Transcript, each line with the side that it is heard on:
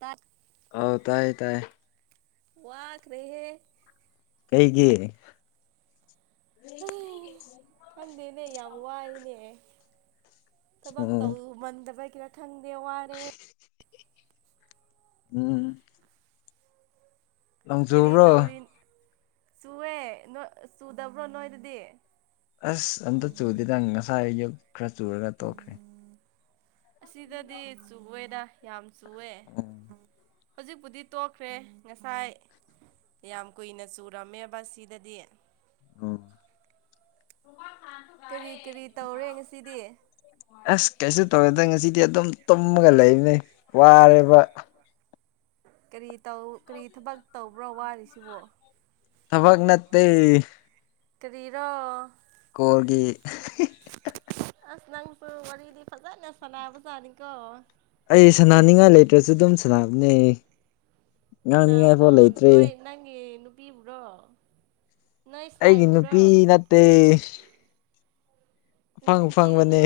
right: ꯇꯞ
left: ꯑꯥꯎ ꯇꯥꯏ ꯇꯥꯏ
right: ꯋꯥ ꯀ ꯔꯦꯍꯦ
left: ꯒꯤ
right: ꯈꯪꯗꯦꯅꯦ ꯌꯥꯝ ꯋꯥꯏꯅꯦ ꯊꯕꯛ
left: ꯎꯝ
right: ꯇꯧꯃꯟꯗꯕ꯭ꯔꯥ ꯀꯔ ꯈꯪꯗꯦ ꯋꯥꯔꯦ
left: ꯎꯝ ꯂꯪꯖꯕ꯭ꯔꯣ
right: ꯆꯨꯋꯦ ꯅ ꯆꯨꯗꯕ꯭ꯔꯣ ꯅꯣꯏꯗꯗꯤ
left: ꯑꯁ ꯑꯝꯇ ꯆꯨꯗꯦ ꯅꯪ ꯉꯁꯥꯏ ꯑ ꯌꯨꯛ ꯈꯔ ꯆꯨꯔꯒ ꯇꯣꯛꯈ꯭ꯔꯦ
right: ꯑꯁꯤꯗꯗꯤ ꯆꯨꯦꯗ ꯌꯥꯝ ꯆꯨꯋꯦ ꯍꯧꯖꯤꯛꯄꯨꯗꯤ ꯇꯣꯛꯈ꯭ꯔꯦ ꯉꯁꯥꯏ ꯌꯥꯝ ꯀꯨꯏꯅ ꯆꯨꯔꯝꯃꯦ ꯕꯁ ꯁꯤꯗꯗꯤ
left: ꯎꯝ
right: ꯀꯔꯤ ꯀꯔꯤ ꯇꯧꯔꯦ ꯉꯁꯤꯗꯤ
left: ꯇꯧꯋꯦꯗ ꯉꯁꯤꯗꯤ ꯑꯗꯨꯝ ꯇꯨꯝꯃꯒ ꯂꯩꯕꯅꯤ ꯋꯥꯔꯦꯕ
right: ꯀꯔꯤ ꯇꯧ ꯀꯔꯤ ꯊꯕꯛ ꯇꯧꯕ꯭ꯔꯣ ꯋꯥꯔꯤꯁꯤꯕꯣ
left: ꯊꯕꯒ ꯅꯠꯇꯦ
right: ꯀꯔꯤꯔꯣ
left: ꯀꯣꯜꯒꯤ
right: ꯑꯁ ꯅꯪꯁꯨ ꯋꯥꯔꯤꯗꯤ ꯐꯖꯅ ꯁꯥꯟꯅꯕꯖꯥꯠꯅꯤꯀꯣ
left: ꯑꯩ ꯁꯅꯥꯅꯤꯡꯉꯥꯏ ꯂꯩꯇ꯭ꯔꯁꯨ ꯑꯗꯨꯝ ꯁꯅꯥꯕꯅꯦ
right: ꯀꯅꯥ ꯎꯅꯣ ꯅꯣꯏ ꯅꯪ ꯕꯤꯕ꯭ꯔꯣ
left: ꯑꯩꯒꯤ ꯅꯨꯄꯤ ꯅꯠꯇꯦ ꯑꯐꯪ
right: ꯅꯆꯤꯟ ꯊꯤꯒꯅꯨ
left: ꯑꯐꯪꯕꯅꯦ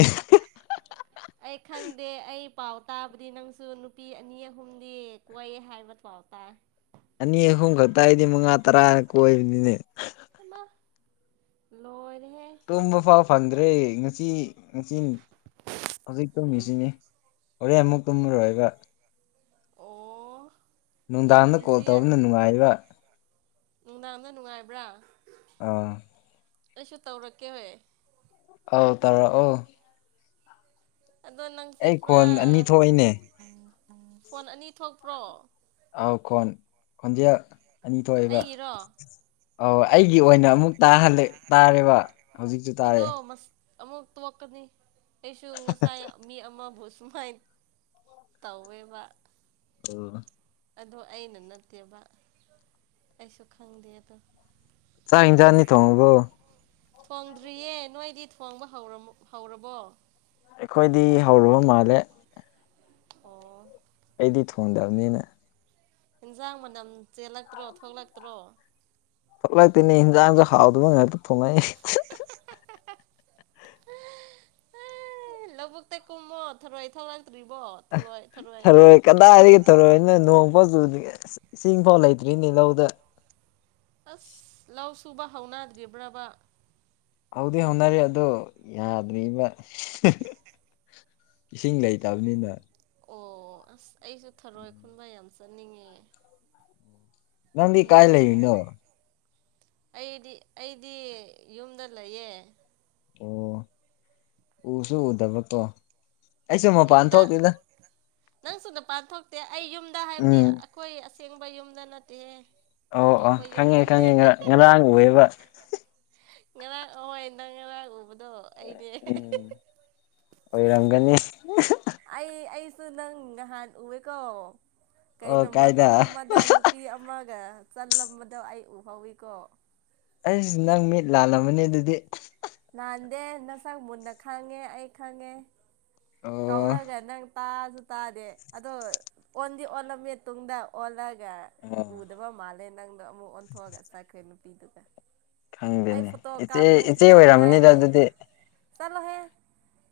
right: ꯑꯩ ꯈꯪꯗꯦ ꯑꯩ ꯄꯥꯎ ꯇꯥꯕꯗꯤ ꯅꯪꯁꯨ ꯅꯨꯄꯤ ꯑꯅꯤ ꯑꯍꯨꯝꯗꯤ ꯀꯣꯏ ꯍꯥꯏꯕ ꯄꯥꯎ [inaudible]
left: ꯑꯅꯤ ꯑꯍꯨꯝ ꯈꯛꯇ ꯑꯩꯗꯤ ꯃꯉꯥ ꯇꯔꯥꯒ ꯀꯣꯏꯕꯅꯤꯅꯦ
right: ꯂꯣꯏꯔꯤ
left: ꯇꯨꯝꯕ ꯐꯥꯎ ꯐꯪꯗ꯭ꯔꯦ ꯅꯨꯄꯤ ꯅꯨꯄꯤ ꯍꯧꯖꯤꯛ ꯇꯨꯝꯃꯤꯁꯤꯅꯤ ꯍꯣꯔꯦꯟ ꯑꯃꯨꯛ ꯇꯨꯝꯃꯔꯣꯏ ꯍꯥꯏꯕ
right: ꯑꯣ ꯌꯥꯝ
left: ꯅꯨꯡꯗꯥꯡꯗ ꯀꯣꯜ
right: ꯕꯤꯖꯤ
left: ꯇꯧꯕꯅ
right: ꯑꯣꯏ
left: ꯅꯨꯡꯉꯥꯏꯔꯤꯕ
right: ꯕ꯭ꯔ
left: ꯑꯥ
right: ꯑꯩꯁꯨ ꯇꯧꯔꯛꯀꯦ
left: ꯑꯥꯎ ꯇꯧꯔꯑꯣ
right: ꯑꯗꯣ ꯅꯪꯁꯦ ꯄꯨꯔꯥ
left: ꯈꯣꯟ ꯑꯅꯤ ꯊꯣꯛꯏꯅꯦ
right: ꯐꯣꯟ ꯑꯅꯤ ꯊꯣꯛꯄ꯭ꯔꯣ
left: ꯑꯥꯎ ꯈꯣꯟ ꯈꯟꯗꯤꯌꯥ
right: ꯑꯩꯒꯤꯔꯣ
left: ꯑꯣ ꯑꯩꯒꯤ ꯑꯣꯏꯅ ꯑꯃꯨꯛ ꯇꯥꯍꯜ ꯇꯥꯔꯦꯕ ꯍꯧꯖꯤꯛꯁꯨ ꯇꯥꯔꯑꯦ
right: ꯑꯃꯛꯇ ꯋꯥꯅꯤ ꯑꯩꯁꯨ ꯉꯁꯥꯏ ꯃꯤ ꯑꯃꯁ ꯁꯨꯃꯥꯏꯅ ꯇꯧꯋꯦꯕ
left: ꯑꯣ
right: ꯑꯗꯣ ꯑꯩꯅ ꯅꯠꯇꯦꯕ ꯑꯩꯁꯨ ꯈꯪꯗꯦ ꯑꯗꯣ
left: ꯆꯥꯛ ꯌꯦꯟꯁꯥꯡꯅꯤ ꯊꯣꯡꯉꯕꯣ
right: ꯊꯣꯡꯗ꯭ꯔꯤꯌꯦ ꯅꯣꯏꯗꯤ ꯊꯣꯡꯕ ꯍꯧꯔꯝ ꯍꯧꯔꯕꯣ
left: ꯑꯩꯈꯣꯏꯗꯤ ꯍꯧꯔꯕ ꯃꯥꯜꯂꯦ
right: [inaudible]
left: ꯑꯩꯗꯤ ꯊꯣꯡꯗꯕꯅꯤꯅ
right: ꯏꯟꯁꯥꯡ ꯃꯅꯝ ꯆꯦꯜꯂꯛꯇ꯭ꯔꯣ ꯊꯣꯛꯂꯛꯇ꯭ꯔꯣ
left: ꯊꫭꯛꯂꯛꯇꯦꯅꯦ ꯍꯤꯟꯖꯥꯡꯁꯨ ꯍꯥꯎꯗꯕ ꯉꯥꯛꯇ ꯊꫭꯡꯉꯥꯑꯦ
right: ꯑ ꯂꯕꯛ ꯇ ꯀꯨꯝꯃꯣꯊꯔ ꯑꯩ ꯊ ꯂ
left: ꯊꯧꯔꯣꯏ ꯀꯗꯥꯏꯒꯤ ꯊꯧꯔꯣꯏꯅꫭ ꯅꯣꯡ ꯐꯥꯎ ꯆꯨ ꯏꯁꯤꯡ ꯐꯥꯎ ꯂꯩꯇ꯭ꯔꯤꯅꯤ ꯂꯧꯗ
right: ꯑꯁ ꯂꯧ ꯁꯨꯕ ꯍꯧꯅꯗ꯭ꯔꯤꯕ꯭ꯔꯕ
left: ꯍꯧꯗꯤ ꯍꯧꯅꯔꯤ ꯑꯗꫭ ꯌꯥꯗ꯭ꯔꯤꯕ ꯏꯁꯤꯡ ꯂꯩꯇꯕꯅꯤꯅ
right: ꯑꯣ ꯑꯁ ꯑꯩꯁꯨ ꯊꯔꯣꯏ ꯈꯨꯟꯕ ꯌꯥꯝ ꯆꯠꯅꯤꯡꯉꯦ
left: ꯅꯗꯤ ꯀꯥꯏ
right: ꯅꯣꯡ
left: ꯂꯩꯅꯣ
right: ꯑꯩꯗꯤ ꯑꯩꯗꯤ ꯌꯨꯝꯗ ꯂꯩꯌꯦ
left: ꯑꯣ ꯎꯁꯨ ꯎꯗꯕꯀꯣ ꯑꯩꯁꯨ ꯃꯄꯥꯟ
right: ꯌꯨꯝꯗ
left: ꯊꯣꯛꯇꯦꯗ
right: ꯅꯪꯁꯨꯗ ꯄꯥꯟ ꯊꯣꯛꯇꯦ ꯑꯩ ꯌꯨꯝꯗ ꯍꯥꯏꯕꯗꯤ
left: ꯎꯝ
right: ꯑꯩꯈꯣꯏ ꯊꯦꯡꯕ ꯌꯨꯝꯗ ꯅꯠꯇꯦꯍꯦ
left: ꯑꯣ ꯑꯣ
right: ꯑꯇꯣꯞꯄ
left: ꯈꯪꯉꯦ
right: ꯌꯨꯝꯗꯅꯦ
left: ꯈꯪꯉꯦ ꯉꯔꯥꯡ ꯉꯔꯥꯡ ꯑꯣꯏꯕ
right: ꯏ ꯑꯣꯟ
left: ꯎꯝ ꯑꯣꯏꯔꯝꯒꯅꯤ
right: ꯑꯩ ꯑꯩꯁꯨ ꯅꯪ ꯉꯍꯥꯟ ꯎꯑꯦꯀꯣ
left: ꯑꯣ
right: ꯀꯩꯅꯣ
left: ꯀꯥꯏꯗ
right: ꯃꯐꯝ ꯑꯃꯗ ꯅꯨꯄꯤ ꯑꯃꯒ ꯆꯜꯂꯝꯕꯗꯣ ꯑꯩ ꯎꯍꯧꯋꯤꯀꯣ
left: ꯑꯩꯁꯤ ꯅꯪ ꯃꯤꯠ ꯂꯥꯜꯂꯝꯕꯅꯦ ꯑꯗꯨꯗꯤ
right: ꯂꯥꯟꯗꯦ ꯅꯁꯛ ꯃꯨꯟꯅ ꯈꯪꯉꯦ ꯑꯩ ꯈꯪꯉꯦ
left: ꯑꯣ
right: ꯀꯧꯔꯒ ꯅꯪ ꯇꯥꯁꯨ ꯇꯥꯗꯦ ꯑꯗꯣ ꯑꯣꯟꯗꯤ ꯑꯣꯜꯂꯝꯃꯦ ꯃꯇꯨꯡꯨꯡꯗ ꯑꯣꯜꯂ
left: ꯑꯣ
right: ꯎꯗꯕ ꯃꯥꯂꯦ ꯅꯪꯗꯣ ꯑꯃ ꯑꯣꯟꯊ ꯍꯒ ꯆꯈꯣꯏ ꯅꯨꯄꯤꯤꯗꯨꯗ
left: ꯈꯪꯗꯦꯅꯦ ꯏꯆꯦ ꯏꯆꯦ ꯑꯣꯏꯔꯝꯝꯕꯅꯤꯗ
right: ꯉꯥꯏꯔꯦꯍꯦ
left: ꯑꯗꯨꯗꯤ
right: ꯆꯠꯂꯣꯍꯦ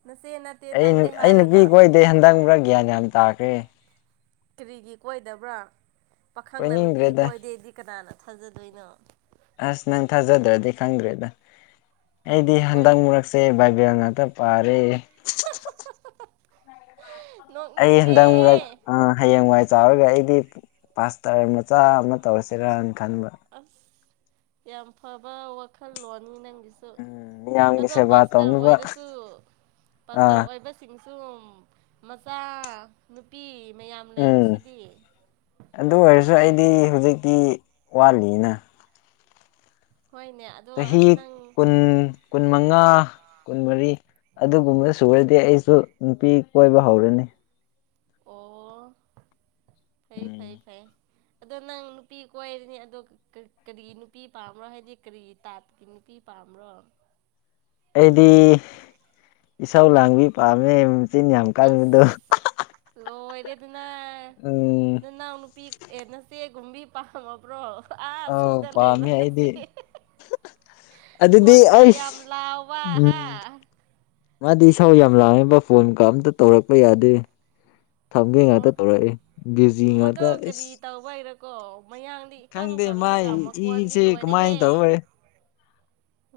right: ꯅꯁꯦ ꯅꯠꯇꯦ
left: ꯑꯩ
right: ꯅꯪꯅꯦ
left: ꯑꯩ ꯅꯨꯄꯤ
right: ꯍꯥꯏꯔꯒ
left: ꯀꯣꯏꯗꯩ ꯍꯟꯗꯪ ꯈ꯭ꯔꯥ ꯒ꯭ꯌꯥꯟ ꯌꯥꯝ ꯇꯥꯈ꯭ꯔꯦ
right: ꯀꯔꯤꯒꯤ ꯀꯣꯏꯗꯕ꯭ꯔꯥ ꯄꯥꯈꯪꯅ ꯅꯨꯄꯤꯒꯤ
left: ꯀꯣꯏꯅꯤꯡꯗ꯭ꯔꯦꯗ
right: ꯀꯣꯏꯗꯦꯗꯤ ꯀꯅꯥꯅꯣ ꯊꯥꯖꯗꯣꯏꯅ
left: ꯑꯁ ꯅꯪ ꯊꯥꯖꯗ꯭ꯔꯗꯤ ꯈꯪꯗ꯭ꯔꯦꯗ ꯑꯩꯗꯤ
right: ꯀꯔꯤꯒꯤ
left: ꯍꯟꯗꯛ
right: ꯀꯣꯏꯅꯤ
left: ꯃꯔꯨꯔꯛꯁꯦ ꯕꯥꯏꯕꯦꯜ ꯉꯥꯛꯇ ꯄꯥꯔꯦ ꯑꯩ
right: ꯅꯣꯛꯅꯤꯡꯉꯦ
left: ꯍꯟꯗꯪ ꯃꯨꯔꯛ ꯑ ꯍꯌꯦꯡꯋꯥꯏ ꯆꯥꯎꯔꯒ ꯑꯩꯗꯤ ꯄꯥꯁꯇꯔ ꯃꯆꯥ ꯑꯃ ꯇꯧꯔꯁꯤ ꯔꯅ ꯈꯟꯕ
right: ꯑꯁ ꯌꯥꯝ ꯐꯕ ꯋꯥꯈꯜꯂꯣꯟꯅꯤ ꯅꯪ
left: ꯎꯝ ꯃꯤꯌꯥꯝꯒꯤ
right: ꯑꯣ
left: ꯁꯦꯕꯥ
right: ꯄꯥꯁꯇꯔ
left: ꯇꯧꯅꯕ
right: ꯑꯣꯏꯔꯁꯨ ꯄꯥꯁꯇꯔ
left: ꯑꯥ
right: ꯑꯣꯏꯕꯁꯤꯡ ꯁꯨꯝ ꯃꯆꯥ ꯅꯨꯄꯤ ꯃꯌꯥꯝ ꯂꯩꯔꯤꯁꯤꯗꯤ
left: ꯁꯨ ꯑꯩꯗꯤ ꯍꯧꯖꯤꯛꯇꯤ ꯋꯥꯠꯂꯤꯅ
right: ꯍꯣꯏꯅꯦ ꯑꯗꯣ ꯑꯁ
left: ꯆꯍꯤ
right: ꯅꯪ
left: ꯀꯨꯟ ꯀꯨꯟ ꯃꯉꯥ ꯀꯨꯟꯃꯔꯤ ꯑꯗꯨꯒꯨꯝꯕ ꯁꯨꯔꯗꯤ ꯑꯩꯁꯨ ꯅꯨꯄꯤ ꯀꯣꯏꯕ ꯍꯧꯔꯅꯤ
right: ꯑꯣ ꯐꯩ
left: ꯎꯝ
right: ꯐꯩ ꯐꯩ ꯑꯗꯣ ꯅꯪ ꯅꯨꯄꯤ ꯀꯣꯏꯔꯅꯤ ꯑꯗꯣ ꯀꯔꯤ ꯅꯨꯄꯤ ꯄꯥꯝꯝꯕꯔꯣ ꯍꯥꯏꯗꯤ ꯀꯔꯤ ꯇꯥꯠꯀꯤ ꯅꯨꯄꯤ ꯄꯥꯣ ꯍ꯭ꯔ
left: ꯑꯩꯗꯤ ꯏꯁꯧ ꯂꯥꯡꯕꯤ ꯄꯥꯝꯃꯦ ꯁꯤꯅꯤ ꯌꯥꯝꯝ ꯀꯜꯃꯤꯗꯨ
right: ꯂꯣꯏꯔꯦ ꯑꯗꯨꯅ ꯅꯅꯥꯎ ꯅꯨꯄꯤ ꯑꯦ ꯅꯆꯦ ꯒꯨꯝꯕꯤ ꯄꯥꯝꯃꯕ꯭ꯔꯣ ꯑꯥ
left: ꯑ
right: ꯆꯤꯡꯗ
left: ꯄꯥꯝꯃꯦ ꯍꯥꯏꯗꯤ
right: ꯀꯣꯟꯒ ꯌꯥꯝ ꯂꯥꯎꯕ ꯍꯥ
left: ꯎꯝ ꯃꯥꯗꯤ ꯏꯁꯥꯎ ꯌꯥꯝ ꯂꯥꯡꯉꯦꯕ ꯐꯣꯟꯒ ꯑꯝꯇ ꯇꯧꯔꯛꯄ ꯌꯥꯗꯦ ꯊꯝꯒꯦ ꯉꯥꯛꯇ
right: ꯑꯣ
left: ꯇꯧꯔꯛꯏꯦ ꯕꯤꯖꯤ
right: ꯃꯗꯣ
left: ꯉꯥꯛꯇ
right: ꯀꯔꯤ
left: ꯑꯦꯁ
right: ꯇꯧꯕꯩꯔꯀꯣ ꯃꯌꯥꯡꯗꯤ ꯏꯀꯪ ꯀꯪꯉꯒ ꯃꯀꯣꯟꯗꯤ
left: ꯏꯁꯦ ꯀꯃꯥꯏꯅ
right: ꯂꯣꯏꯔꯦꯍꯦ
left: ꯇꯧꯔꯦ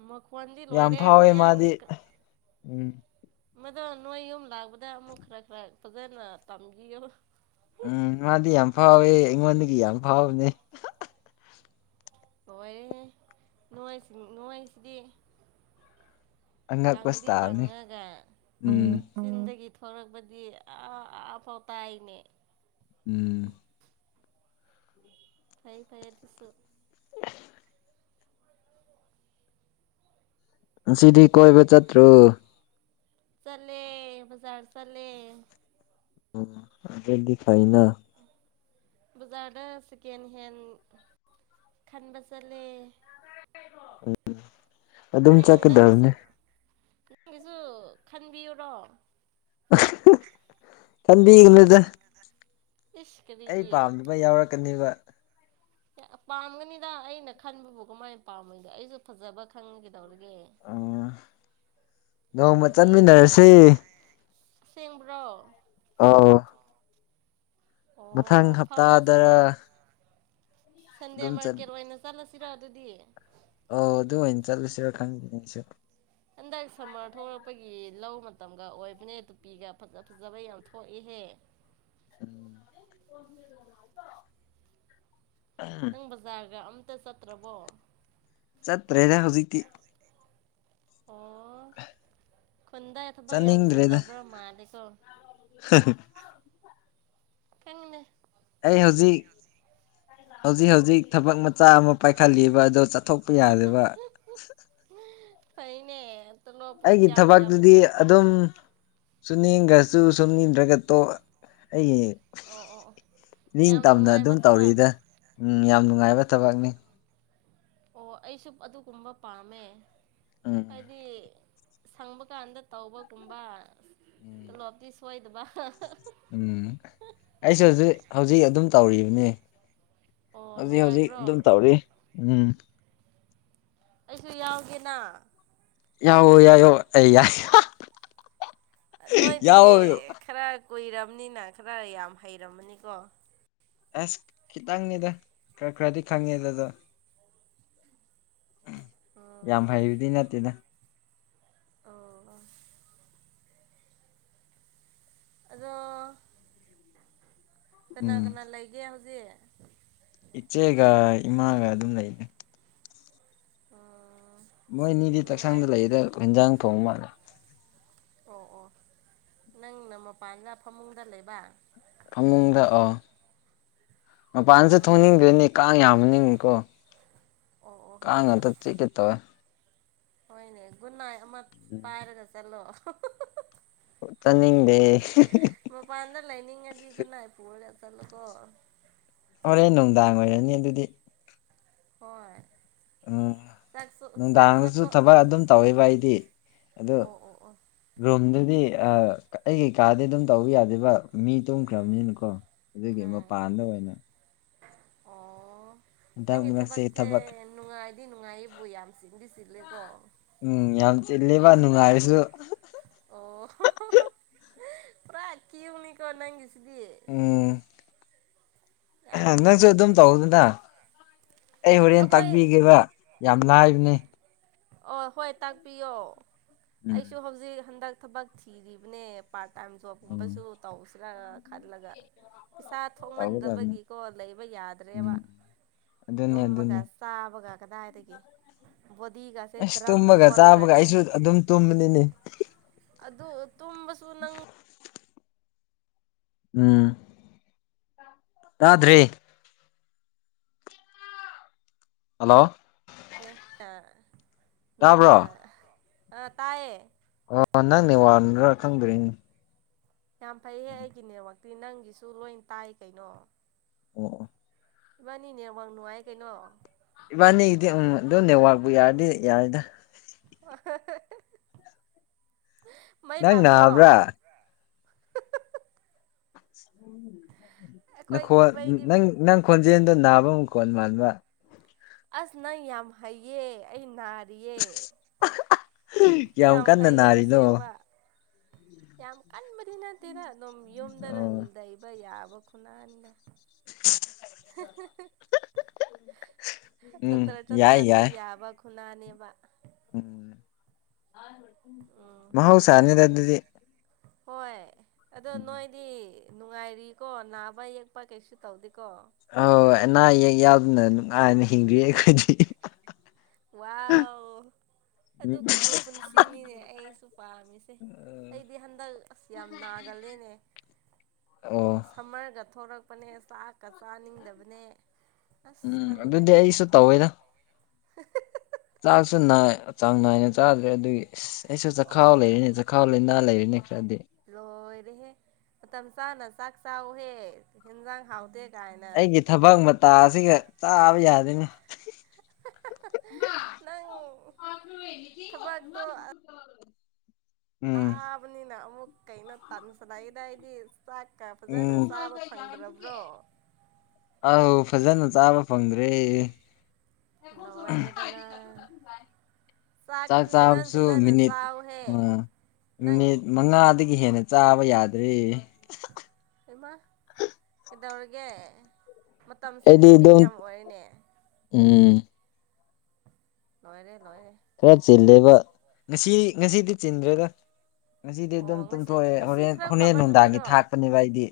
right: ꯃꯀꯋꯥꯟꯗꯤ ꯂ
left: ꯌꯥꯝ
right: ꯑꯣꯏꯔꯦ
left: ꯐꯥꯎꯋꯦ
right: ꯃꯌꯥꯒꯤ
left: ꯃꯥꯗꯤ ꯎꯝ
right: ꯃꯗꯣ ꯅꯣꯏ ꯌꯨꯝ ꯂꯥꯛꯄꯗ ꯑꯃꯨꯛ ꯈꯔ ꯈꯔ ꯐꯖꯅ ꯇꯝꯈꯤꯌꯨ
left: ꯎꯝ ꯃꯥꯗꯤ ꯌꯥꯝ ꯐꯥꯎꯋꯦ ꯑꯩꯉꯣꯟꯗꯒꯤ ꯌꯥꯝ ꯐꯥꯎꯕꯅꯦ
right: ꯍꯣꯏꯦ ꯅ ꯅꯣꯏꯁꯤꯗꯤ
left: ꯑꯉꯛꯄ
right: ꯀꯪꯗꯤꯤ
left: ꯁ꯭ꯇꯥꯏꯜꯅꯤ
right: ꯀꯪꯉꯒ
left: ꯎꯝ
right: ꯒꯤ ꯍꯧꯔꯛꯄꯗꯤ ꯑꯥ ꯑꯥꯐꯥꯎ ꯇꯥꯏꯅꯦ
left: ꯎꯝ
right: ꯐꯩ ꯐꯔꯦ ꯑꯗꯨꯁꯨ
left: ꯁꯤꯤꯗꯤꯤ ꯀꯣꯏꯕ ꯆꯠꯇ꯭ꯔꯨ
right: ꯆꯂꯦ ꯖꯔ ꯆꯂꯦ
left: ꯎ ꯑꯗꯨꯗꯗꯤ ꯈꯥꯏꯅ
right: ꯕꯖꯥꯔꯗ ꯁꯦꯀꯦꯟ ꯍꯦꯟ ꯈꯟꯕꯁꯂꯦ
left: ꯎꯝ ꯑꯗꯨꯝ
right: ꯅꯪꯒꯤꯁꯨ
left: ꯆꯠꯀꯗꯕꯅꯤ
right: ꯅꯪꯒꯤꯁꯨ ꯈꯟꯕꯤꯌꯨꯔꯣ
left: ꯀꯗꯤꯅꯗ
right: ꯏꯁ
left: ꯑꯩ
right: ꯀꯔꯤꯒꯤ
left: ꯄꯥꯝꯗꯨꯕ ꯌꯥꯎꯔꯛꯀꯅꯦꯕ
right: ꯄꯥꯝꯒꯅꯤꯗ ꯑꯩꯅ ꯈꯟꯕꯕꯨ ꯀꯃꯥꯏꯅ ꯄꯥꯝꯃꯩꯗꯣ ꯑꯩꯁꯨ ꯐꯖꯕ ꯈꯪꯒꯗꯧꯔꯒꯦ
left: ꯎꯝ ꯅꯣꯡꯃ ꯆꯠꯃꯤꯟꯅꯔꯁꯤ
right: ꯁꯦꯡꯕ꯭ꯔꯣ
left: ꯑꯥ ꯃꯊꯪ
right: ꯑꯣ
left: ꯍꯞꯇꯥꯗ
right: ꯁꯟꯗꯌꯥ ꯃꯥ ꯀꯦꯔꯣꯏꯅ ꯆꯠꯂꯁꯤꯔꯣ ꯑꯗꯨꯗꯤ
left: ꯑ ꯑꯗꯨ ꯑꯣꯏꯅ ꯆꯠꯂꯨꯁꯤꯔ ꯈꯪꯗꯅꯤꯁꯨ
right: ꯑꯟꯗꯥꯏꯁꯃꯣꯄꯒꯤ ꯂꯧ ꯃꯇꯝꯒ ꯑꯣꯏꯕꯅꯦ ꯇꯨꯄꯤꯒ ꯐꯖꯕ ꯌꯥꯝ ꯊꯣꯛꯏꯍꯦ
left: ꯎꯝ
right: ꯅꯪ ꯕꯖꯥꯔꯒ ꯑꯝꯇ ꯆꯠꯇ꯭ꯔꯕꯣ
left: ꯆꯠꯇ꯭ꯔꯦꯅꯦ ꯍꯧꯖꯤꯛꯇꯤ
right: ꯑꯣ ꯈꯨꯟꯗꯥꯏ ꯊꯕꯛ ꯌꯥꯝ
left: ꯆꯠꯅꯤꯡꯗ꯭ꯔꯦꯗ
right: ꯆꯤꯜꯂꯕ꯭ꯔꯥ ꯃꯥꯜꯂꯦꯀꯣ ꯐꯪꯅꯦ
left: ꯑꯩ ꯍꯧꯖꯤꯛ ꯍꯧꯖꯤꯛ ꯍꯧꯖꯤꯛ ꯊꯕꯛ ꯃꯆꯥ ꯑꯃ ꯄꯥꯏꯈꯠꯂꯤꯕ ꯑꯗꯣ ꯆꯠꯊꯣꯛꯄ ꯌꯥꯗꯦꯕ
right: ꯑꯅꯦ
left: ꯑꯩꯒꯤ ꯊꯕꯛꯇꯨꯗꯤ ꯑꯗꯨꯝ ꯁꯨꯝ ꯅꯤꯡꯈ꯭ꯔꯁꯨ ꯁꯨꯝ ꯅꯤꯡꯅꯤꯗ꯭ꯔꯒ ꯇꯣ ꯑꯩꯒꯤ
right: ꯑꯣ ꯑꯣ ꯑꯣ ꯌꯥꯝ
left: ꯅꯤꯡꯇꯝꯅ ꯑꯗꯨꯝ
right: ꯅꯨꯡꯉꯥꯏꯕ ꯊꯕꯛ
left: ꯇꯧꯔꯤꯗ ꯎꯝ ꯌꯥꯝ ꯅꯨꯡꯉꯥꯏꯕ ꯊꯕꯛꯅꯤ
right: ꯑꯣ ꯑꯩꯁꯨ ꯑꯗꯨꯒꯨꯝꯕ ꯄꯥꯝꯃꯦ
left: ꯎꯝ
right: ꯍꯥꯏꯗꯤ ꯁꯪꯕ ꯀꯥꯟꯗ ꯇꯧꯕꯒꯨꯝꯕ ꯇꯂꯣꯞꯇꯤ ꯁꯣꯏꯗꯕ
left: ꯎꯝ ꯑꯩꯁꯨ ꯍꯧꯖꯤꯛ ꯍꯧꯖꯤꯛ ꯑꯗꯨꯝ ꯇꯧꯔꯤꯕꯅꯤ
right: ꯑꯣ
left: ꯍꯧꯖꯤꯛ ꯍꯧꯖꯤꯛ
right: ꯅꯨꯡꯉꯥꯏꯕ꯭ꯔꯣ
left: ꯑꯗꯨꯝ ꯇꯧꯔꯤ ꯎꯝ
right: ꯑꯩꯁꯨ ꯌꯥꯎꯒꯦꯅ
left: ꯌꯥ ꯌꯥꯏꯣ ꯑꯩ ꯌꯥꯏ
right: ꯅꯣꯏꯗꯤ
left: ꯌꯥꯎꯋꯣ
right: ꯈꯔ ꯀꯨꯏꯔꯕꯅꯤꯅ ꯈꯔ ꯌꯥꯝ ꯍꯩꯔꯝꯃꯅꯤꯀꯣ
left: ꯑꯁ ꯈꯤꯇꯪꯅꯤꯗ ꯈꯔ ꯈꯔꯗꯤ ꯈꯪꯉꯦ ꯑꯗꯨꯗ ꯌꯥꯝ
right: ꯑꯣ
left: ꯍꯩꯕꯗꯤ ꯅꯠꯇꯦꯗ
right: ꯑꯣ ꯑꯗꯣ ꯀꯅꯥ
left: ꯎꯝ
right: ꯀꯅꯥ ꯂꯩꯒꯦ ꯍꯧꯖꯤꯛ
left: ꯏꯆꯦꯒ ꯏꯃꯥꯒ ꯑꯗꯨꯝ ꯂꯩꯅꯤ
right: ꯑꯣ
left: ꯃꯣꯏ ꯅꯤꯗꯤ
right: ꯅꯨꯡꯉꯥꯏ
left: ꯆꯥꯛꯁꯥꯡꯗ ꯂꯩꯗ ꯍꯟꯖꯥꯡ ꯊꯣꯡ ꯃꯥꯜꯂꯦ
right: ꯑꯣ ꯑꯣ ꯅꯪꯅ ꯃꯄꯥꯟꯗ ꯐꯃꯨꯡꯗ ꯂꯩꯕ
left: ꯐꯃꯨꯡꯗꯥꯛ ꯑꯣ
right: ꯑꯣ
left: ꯃꯄꯥꯟꯁꯦ
right: ꯑꯣ
left: ꯊꯣꯡꯅꯤꯡꯗ꯭ꯔꯅꯦ ꯀꯥꯡ ꯌꯥꯝꯃꯅꯤꯡꯉꯤꯀꯣ
right: ꯑꯣ ꯑꯣ ꯍꯧꯖꯤꯛ
left: ꯀꯉꯇ
right: ꯑꯁ
left: ꯆꯤ ꯀꯦ ꯇꯧꯋꯦ
right: ꯍꯣꯏꯅꯦ ꯒꯨꯅꯥꯏ ꯑꯃ ꯄꯥꯏꯔꯒ ꯆꯠꯂꯣ
left: ꯆꯅꯤꯡꯗꯦ
right: ꯂꯥꯏꯅꯤꯡꯗꯤ ꯀꯅ ꯄꯨꯔ ꯆꯂ ꯀꯣ
left: ꯍꯣꯔꯦꯟ ꯅꯨꯡꯗꯥꯡ ꯑꯣꯏꯔꯅꯤ ꯑꯗꯨꯗꯤ
right: ꯍꯣꯏ
left: ꯎꯝ
right: ꯆꯥꯛ ꯆꯥꯛ
left: ꯅꯨꯡꯗꯥꯡꯗꯁꯨ
right: ꯆꯥꯊꯣꯛ
left: ꯊꯕꯛ ꯑꯗꯨꯝ ꯇꯧꯋꯦꯕ ꯑꯩꯗꯤ ꯑꯗꯨ
right: ꯑꯣ ꯑꯣ ꯑꯣ
left: ꯔꯣꯝꯗꯗꯤ ꯑ ꯑꯩ ꯀꯩꯀꯥꯗꯤ ꯑꯗꯨꯝ ꯇꯧꯕ ꯌꯥꯗꯦꯕ ꯃꯤ
right: ꯎꯝ
left: ꯇꯨꯝꯈ꯭ꯔꯕꯅꯤꯅꯀꯣ ꯑꯗꯨꯒꯤ
right: ꯎꯝ
left: ꯃꯄꯥꯟꯗ ꯑꯣꯏꯅ
right: ꯑꯣ
left: ꯍꯟꯗꯛ
right: ꯅꯪꯒꯤ
left: ꯃꯔꯛꯁꯦ
right: ꯊꯕꯛꯁꯦ
left: ꯊꯕꯛ
right: ꯅꯨꯡꯉꯥꯏꯗꯤ ꯅꯨꯡꯉꯥꯏꯕꯨ ꯌꯥꯝ ꯁꯤꯟꯗꯤ ꯁꯤꯜꯂꯦꯀꯣ
left: ꯎꯝ ꯌꯥꯝ ꯆꯤꯂꯦꯕ ꯅꯨꯡꯉꯥꯏꯔꯁꯨ
right: ꯑꯣ ꯄꯨꯔꯥ ꯀ ꯎꯅꯤ ꯀ ꯅꯁꯤ
left: ꯎꯝ
right: ꯌꯥꯝ
left: ꯅꯪꯁꯨ ꯑꯗꯨꯝ ꯇꯧꯗꯅ ꯑꯩ ꯍꯣꯔꯦꯟ
right: ꯑꯩꯈꯣꯏ
left: ꯇꯥꯛꯄꯤꯒꯦꯕ ꯌꯥꯝ ꯂꯥꯏꯕꯅꯦ
right: ꯑꯣ ꯍꯣꯏ ꯇꯥꯛꯄꯤꯌꯣ
left: ꯎꯝ
right: ꯑꯩꯁꯨ ꯍꯧꯖꯤꯛ ꯍꯟꯗꯛ ꯊꯕꯛ ꯊꯤꯔꯤꯕꯅꯦ ꯄꯥꯔꯠ ꯇꯥꯏꯝ
left: ꯎꯝ
right: ꯖꯣꯕꯀꯨꯝꯕꯁꯨ ꯇꯧꯁꯤꯔꯥ ꯈꯜꯂꯒ ꯄꯩꯁꯥ
left: ꯇꯧꯒꯗꯕꯅꯤ
right: ꯊꯣꯛꯃꯟꯗꯕꯒꯤꯀꯣ ꯂꯩꯕ ꯌꯥꯗ꯭ꯔꯦꯕ
left: ꯎꯝ ꯑꯗꯨꯅꯤ
right: ꯇꯨꯝꯃꯒ
left: ꯑꯗꯨꯅꯤ
right: ꯆꯥꯕꯒ ꯀꯗꯥꯏꯗꯒꯤ ꯕꯣꯗꯤ
left: ꯑꯁ ꯇꯨꯝꯃꯒ ꯆꯥꯕꯒ ꯑꯩꯁꯨ ꯑꯗꯨꯝ ꯇꯨꯝꯕꯅꯤꯅꯦ
right: ꯑꯗꯨ ꯇꯨꯝꯕꯁꯨ ꯅꯪ
left: ꯎꯝ [inaudible] ꯌꯥꯗ꯭ꯔꯔꯤ ꯍꯜꯂꯣ
right: ꯦ
left: ꯇꯥꯕ꯭ꯔꯣ
right: ꯅꯣꯏꯅ ꯑ ꯇꯌꯦ [inaudible] [unintelligible]
left: ꯑ ꯅꯪꯅꯦ ꯋꯥ꯭ꯔꯥ ꯈꯪꯗ꯭ꯔꯤꯅꯦ
right: ꯌꯥꯝ ꯐꯩꯍꯦ ꯑꯩꯒꯤ ꯅꯠꯃꯛꯇꯤ ꯅꯪꯒꯤꯁꯨ ꯂꯣꯏ ꯇꯥꯏ ꯀꯩꯅꯣ
left: ꯑꯣ [inaudible] [unintelligible]
right: ꯏꯕꯥꯅꯤꯅꯦ ꯑꯋꯥꯡ ꯅꯨꯡꯉꯥꯏ ꯀꯩꯅꯣ
left: ꯏꯕꯥꯅꯤꯗꯤ ꯎꯝ ꯑꯗꯨꯝ ꯅꯦꯠꯋꯥꯛꯄꯨ ꯌꯥꯔꯗꯤ ꯌꯥꯔꯗ
right: ꯃꯩ
left: ꯅꯥꯏꯅ
right: ꯂꯥꯛꯄ꯭ꯔꯣ
left: ꯑꯃ꯭ꯔ
right: ꯑꯩꯈꯣꯏꯗꯤ
left: ꯣꯟ
right: ꯃꯩꯗꯤ
left: ꯅꯪ ꯅꯪ ꯈꯣꯟꯖꯦꯜꯗꯣ ꯅꯥꯕ ꯑꯃꯨꯛ ꯀꯣꯟ ꯃꯥꯟꯕ
right: ꯑꯁ ꯅꯪ ꯌꯥꯝ ꯍꯩꯌꯦ ꯑꯩ ꯅꯥꯔꯤꯌꯦ
left: ꯀꯌꯥꯝ
right: ꯌꯥꯝ
left: ꯀꯟꯅ
right: ꯍꯩꯌꯦ
left: ꯅꯥꯔꯤꯅꯣ
right: ꯑꯁꯦꯡꯕ ꯌꯥꯝ ꯀꯟꯕꯗꯤ ꯅꯠꯇꯦꯔ ꯑꯗꯨꯝ ꯌꯨꯝꯗ
left: ꯑꯣ
right: ꯂꯩꯕ ꯌꯥꯕ ꯈꯨꯅꯗ
left: ꯎꯝ
right: ꯗꯣꯛꯇꯔ
left: ꯌꯥꯏ
right: ꯆꯠꯇ꯭ꯔꯁꯨ
left: ꯌꯥꯏ
right: ꯌꯥꯕ ꯈꯨꯅꯥꯅꯦꯕ
left: ꯎꯝ
right: ꯎꯝ
left: ꯃꯍ ꯍꯥꯎꯁꯥꯅꯤꯗ ꯑꯗꯨꯗꯤ
right: ꯍꯣꯏ ꯑꯗꯣ ꯅꯣꯏꯗꯤ ꯅꯨꯡꯉꯥꯏꯔꯤꯀꯣ ꯅꯥꯕ ꯌꯦꯛꯄ ꯀꯩꯁꯨ ꯇꯧꯗꯦꯀꯣ
left: ꯑ ꯑꯅꯥ ꯑꯌꯦꯛ ꯌꯥꯎꯗꯅ ꯅꯨꯡꯉꯥꯏꯅ ꯍꯤꯡꯗ ꯑꯩꯈꯣꯏꯗꯤ
right: ꯋꯥꯎ ꯑꯗꯨꯒꯨꯝꯕ ꯄꯨꯟꯁꯤꯅꯤꯅꯦ ꯑꯩꯁꯨ ꯄꯥꯝꯃꯤꯁꯦ ꯑꯩꯗꯤ ꯍꯟꯗꯛ ꯑꯁ ꯌꯥꯝ ꯅꯥꯒꯂꯦꯅꯦ
left: ꯑꯣ
right: ꯁꯝꯃꯔꯒ ꯊꯛꯄ ꯊꯛꯄꯅꯦ ꯆꯥꯛꯀ ꯆꯥꯅꯤꯡꯗꯕꯅꯦ ꯑꯁ
left: ꯎꯝ
right: ꯈꯪꯉꯨꯔꯦ
left: ꯑꯗꯨꯗꯤ ꯑꯩꯁꯨ ꯇꯧꯋꯦꯗ
right: [unintelligible] [inaudible]
left: ꯆꯥꯛꯁꯨ ꯅꯥ ꯆꯥꯡ ꯅꯥꯏꯅ ꯆꯥꯗ꯭ꯔꯦ ꯑꯗꯨꯒꯤ ꯑꯁ ꯑꯩꯁꯨ
right: ꯑꯣ
left: ꯆꯈꯥꯎ ꯂꯩꯔꯤꯅꯦ ꯆꯈꯥꯎ ꯂꯩ ꯅꯥ ꯂꯩꯔꯤꯅꯦ ꯈꯔꯗꯤ
right: ꯂꯣꯏꯔꯦꯍꯦ ꯃꯇꯝ ꯆꯥꯅ ꯆꯥꯛ ꯆꯍꯦ ꯍꯦꯟꯖꯥꯡ ꯍꯥꯎꯗꯦ
left: ꯑꯩꯒꯤ ꯊꯕꯛ ꯃꯇꯥ ꯑꯁꯤꯒ ꯆꯥꯕ ꯌꯥꯗꯣꯏꯅꯤ
right: ꯅꯪ
left: ꯎꯝ
right: ꯇꯥꯕꯅꯤꯅ ꯑꯃꯨꯛ ꯀꯩꯅꯣ ꯇꯟꯁꯅꯏꯗꯥꯏꯗꯤ
left: ꯎꯝ ꯑ [inaudible] ꯐꯖꯅ ꯆꯥꯕ ꯐꯪꯗ꯭ꯔꯦ ꯆꯥꯛ
right: ꯁꯥꯥꯛꯇꯤ ꯐꯖꯟ
left: ꯆꯥꯕꯁꯨ
right: ꯐꯖꯟ
left: ꯃꯤꯅꯤꯠ
right: ꯁꯥꯥꯎ ꯍꯦ
left: ꯑ ꯃꯤꯅꯤꯠ ꯃꯉꯥꯗꯒꯤ ꯍꯦꯟꯅ ꯆꯥꯕ ꯌꯥꯗ꯭ꯔꯦ
right: ꯑꯃ ꯀꯗꯧꯔꯒꯦ ꯃꯇꯝꯁꯦ
left: ꯑꯩꯗꯤ
right: ꯂꯤꯃꯤꯠ
left: ꯑꯗꯨꯝ
right: ꯌꯥꯝ ꯑꯣꯏꯔꯦꯅꯦ
left: ꯎꯝ
right: ꯋꯥꯅꯦ
left: ꯈꯔ ꯆꯤꯜꯂꯦꯕ ꯉꯁꯤꯗꯤ ꯉꯁꯤꯗꯤ ꯆꯤꯟꯗ꯭ꯔꯦꯗ ꯉꯁꯤꯗꯤ ꯑꯗꯨꯝ
right: ꯑꯣ ꯉꯁꯤ
left: ꯇꯨꯝꯊꯣꯛꯑꯦ
right: ꯉꯁꯤ
left: ꯍꯣꯔꯦꯟ
right: ꯈꯔ
left: ꯍꯣꯔꯦꯟ
right: ꯐꯕ
left: ꯅꯨꯡꯗꯥꯡꯒꯤ
right: ꯅꯨꯃꯤꯠꯔꯣ
left: ꯊꯥꯛꯄꯅꯦꯕ ꯑꯩꯗꯤ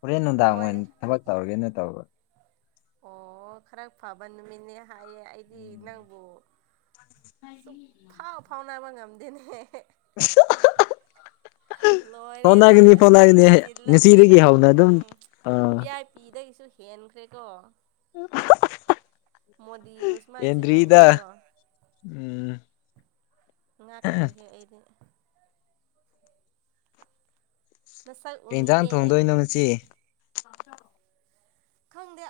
left: ꯍꯣꯔꯦꯟ ꯅꯨꯡꯗꯥꯡ
right: ꯂꯣꯏꯔꯦ
left: ꯑꯣꯏꯅ ꯊꯕꯛ ꯇꯧꯔꯒꯦꯅ ꯇꯧꯕ
right: ꯑꯣ ꯈꯔ ꯐꯕ ꯅꯨꯃꯤꯠꯅꯦ ꯍꯥꯏꯌꯦ ꯑꯩꯗꯤ ꯅꯪꯕꯨ
left: ꯍꯥꯏ
right: ꯅꯥꯕ ꯉꯝꯗꯦꯅꯦ
left: [inaudible]
right: ꯂꯣꯏꯔꯦ ꯅꯪ
left: ꯐꯥꯎꯅꯒꯅꯤ ꯐꯥꯎꯅꯒꯅꯤ
right: ꯑꯁꯤꯗꯒꯤ ꯆꯤꯜꯂꯗꯤ
left: ꯉꯁꯤꯗꯒꯤ
right: ꯅꯪ
left: ꯍꯧꯅ ꯑꯗꯨꯝ
right: ꯎꯝ
left: ꯑꯥ
right: ꯕꯤ ꯑꯥꯏ ꯄꯤꯗꯒꯤꯁꯨ ꯍꯦꯟꯈ꯭ꯔꯦꯀꯣ ꯃꯣꯗꯤꯕꯨ
left: ꯎ
right: ꯁꯨꯃꯥꯏꯅ
left: ꯑꯦꯟꯔꯤ
right: ꯆꯤꯜꯂꯝꯒꯗ꯭ꯔꯣ
left: ꯎꯝ
right: ꯉ ꯀ꯭ꯔꯦꯦ ꯑꯩꯗꯤ ꯅꯁꯛ
left: ꯟꯖꯥꯡ
right: ꯎꯅꯤꯡꯉꯦ
left: ꯊꯣꯡꯗꯣꯏꯅꯣ ꯅꯁꯤ
right: ꯈꯪꯗ